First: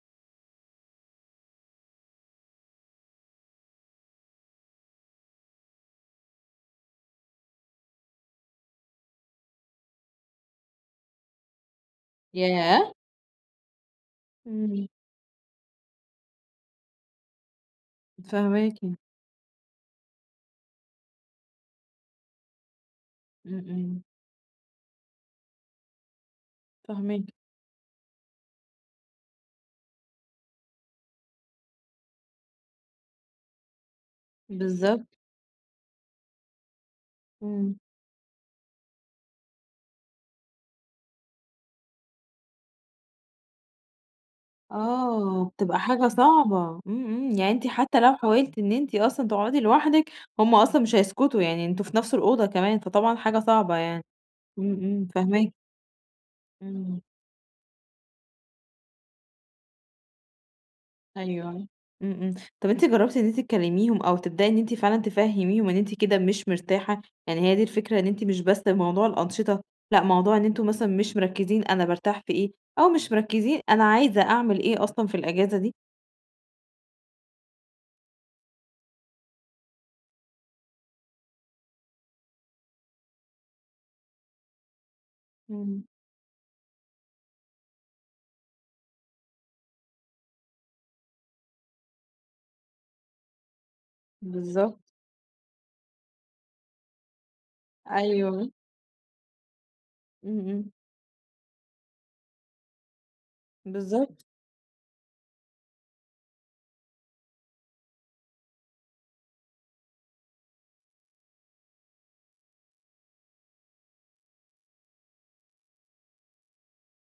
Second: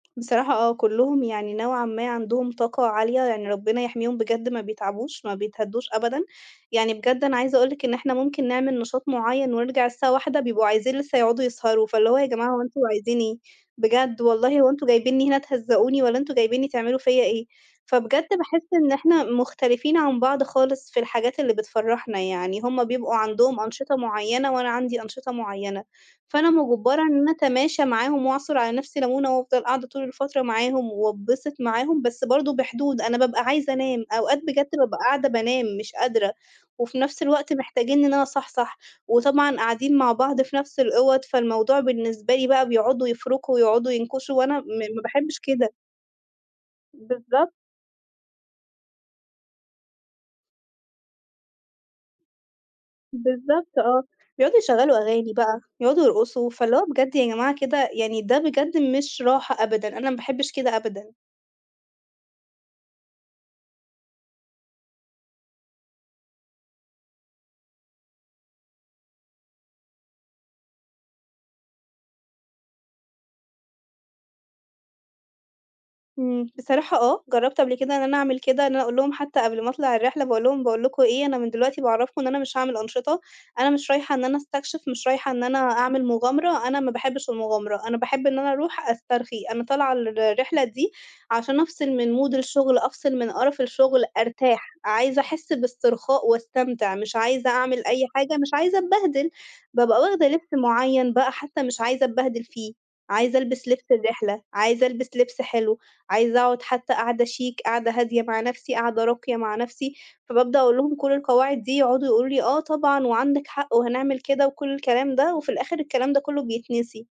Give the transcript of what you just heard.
بصراحة آه، كُلّهم يعني نوعًا ما، عندهم طاقة عالية يعني ربّنا يحميهم بجد ما بيتعبوش، ما بيتهدّوش أبدًا. يعني بجد أنا عايزة أقول لِك إن إحنا مُمكن نعمل نشاط مُعيّن ونرجع الساعة 01:00 بيبقوا عايزين لسّه يقعدوا يسهروا. فاللي هو يا جماعة هو أنتم ياه! عايزين إيه؟ بجد، والله هو أنتم امم جايبينّي هنا تهَزّقوني والّا أنتم جايبينّي تعملوا فيَّ إيه؟ فبجد باحس فاهماكِ. إن إحنا مختلفين عن بعض خالص، في الحاجات اللي بتفرّحنا يعني، هُم بيبقوا عندهم إمم، أنشطة إمم. مُعيّنة وأنا عندي أنشطة مُعيّنة. فأنا مُجبرة إن فاهماكِ. أنا أتماشى معاهم وأعصُر على نفسي لمونة، وأفضل قاعدة طول الفترة معاهم وأتبِسط معاهم، بس برضه بحدود. أنا بابقى عايزة أنام، أوقات بجد بابقى بالضبط. قاعدة بانام مش قادرة، وفي نفس الوقت إمم. محتاجينّي إن أنا أصحصح وطبعًا قاعدين مع بعض في نفس الأوَض، فالموضوع بالنسبة لي بقى بيقعدوا يفرُكوا ويقعدوا ينكشوا وأنا م ما باحبش آه، كده. بتبقى حاجة صعبة، إمم إمم، يعني بالضبط. أنتِ حتى لو حاولتِ إن أنتِ أصلًا تقعدي لوحدِك هُم أصلًا، مش هيسكتوا. يعني أنتم في نفس الأوضة كمان، فطبعًا حاجة صعبة بالضبط آه، يعني، بيقعدوا إمم يشغّلوا إمم، أغاني فاهماكِ. بقى يقعدوا يرقصوا، فاللي هو إمم. بجد يا جماعة، كده يعني ده بجد مش راحة أبدًا، أنا ما باحبش كده أبدًا. أيوه، امم امم، طَب أنتِ جرّبتِ إن أنتِ تكلِّميهم أو تبدأي إن أنتِ فعلًا تفهِّميهم إن أنتِ كده مش مرتاحة، يعني هي دي الفكرة إن أنتِ مش بس موضوع الأنشطة، لأ، موضوع إن أنتم مثلًا مش مرَكزين أنا بارتاح في إيه، أو مش مرَكزين أنا عايزة أعمل إيه أصلًا، في الإجازة دي؟ إمم، بصراحة آه، جرّبت قبل كده إن أنا أعمل كده، إن أنا أقول لهُم حتى قبل ما أطلع الرحلة باقول لهُم باقول لكم إيه، أنا من دلوقتي باعَرّفكم إن أنا مش هاعمل أنشطة أنا مش رايحة إن أنا أستكشف، مش رايحة إن أنا إمم. أعمل مُغامرة، أنا ما باحبش المُغامرة، أنا باحب إن أنا أروح أسترخي. أنا طالعة الرحلة دي عشان أفصِل من Mood الشُغل أفصِل من قرّف الشُغل أرتاح. بالضبط. عايزة أحس باسترخاء واستمتع، مش عايزة أعمل أي حاجة، مش أيوه. عايزة أتبهدِل. بابقى واخدة إمم، لبسّ إمم. مُعيّن بقى حتى مش عايزة اتبهدِل فيه، عايزة ألبِسّ لبسّ بالضبط. الرحلة، عايزة ألبِسّ لبسّ حلو، عايزة أقعد حتى قعدة شيك، قعدة هادية مع نفسي، قعدة راقية مع نفسي، فبابدأ أقول لهُم كل القواعد دي يقعدوا يقولوا لي آه طبعًا، وعندِك حق وهنعمل كده وكل الكلام ده وفي الآخر الكلام ده كلّه بيتنسي.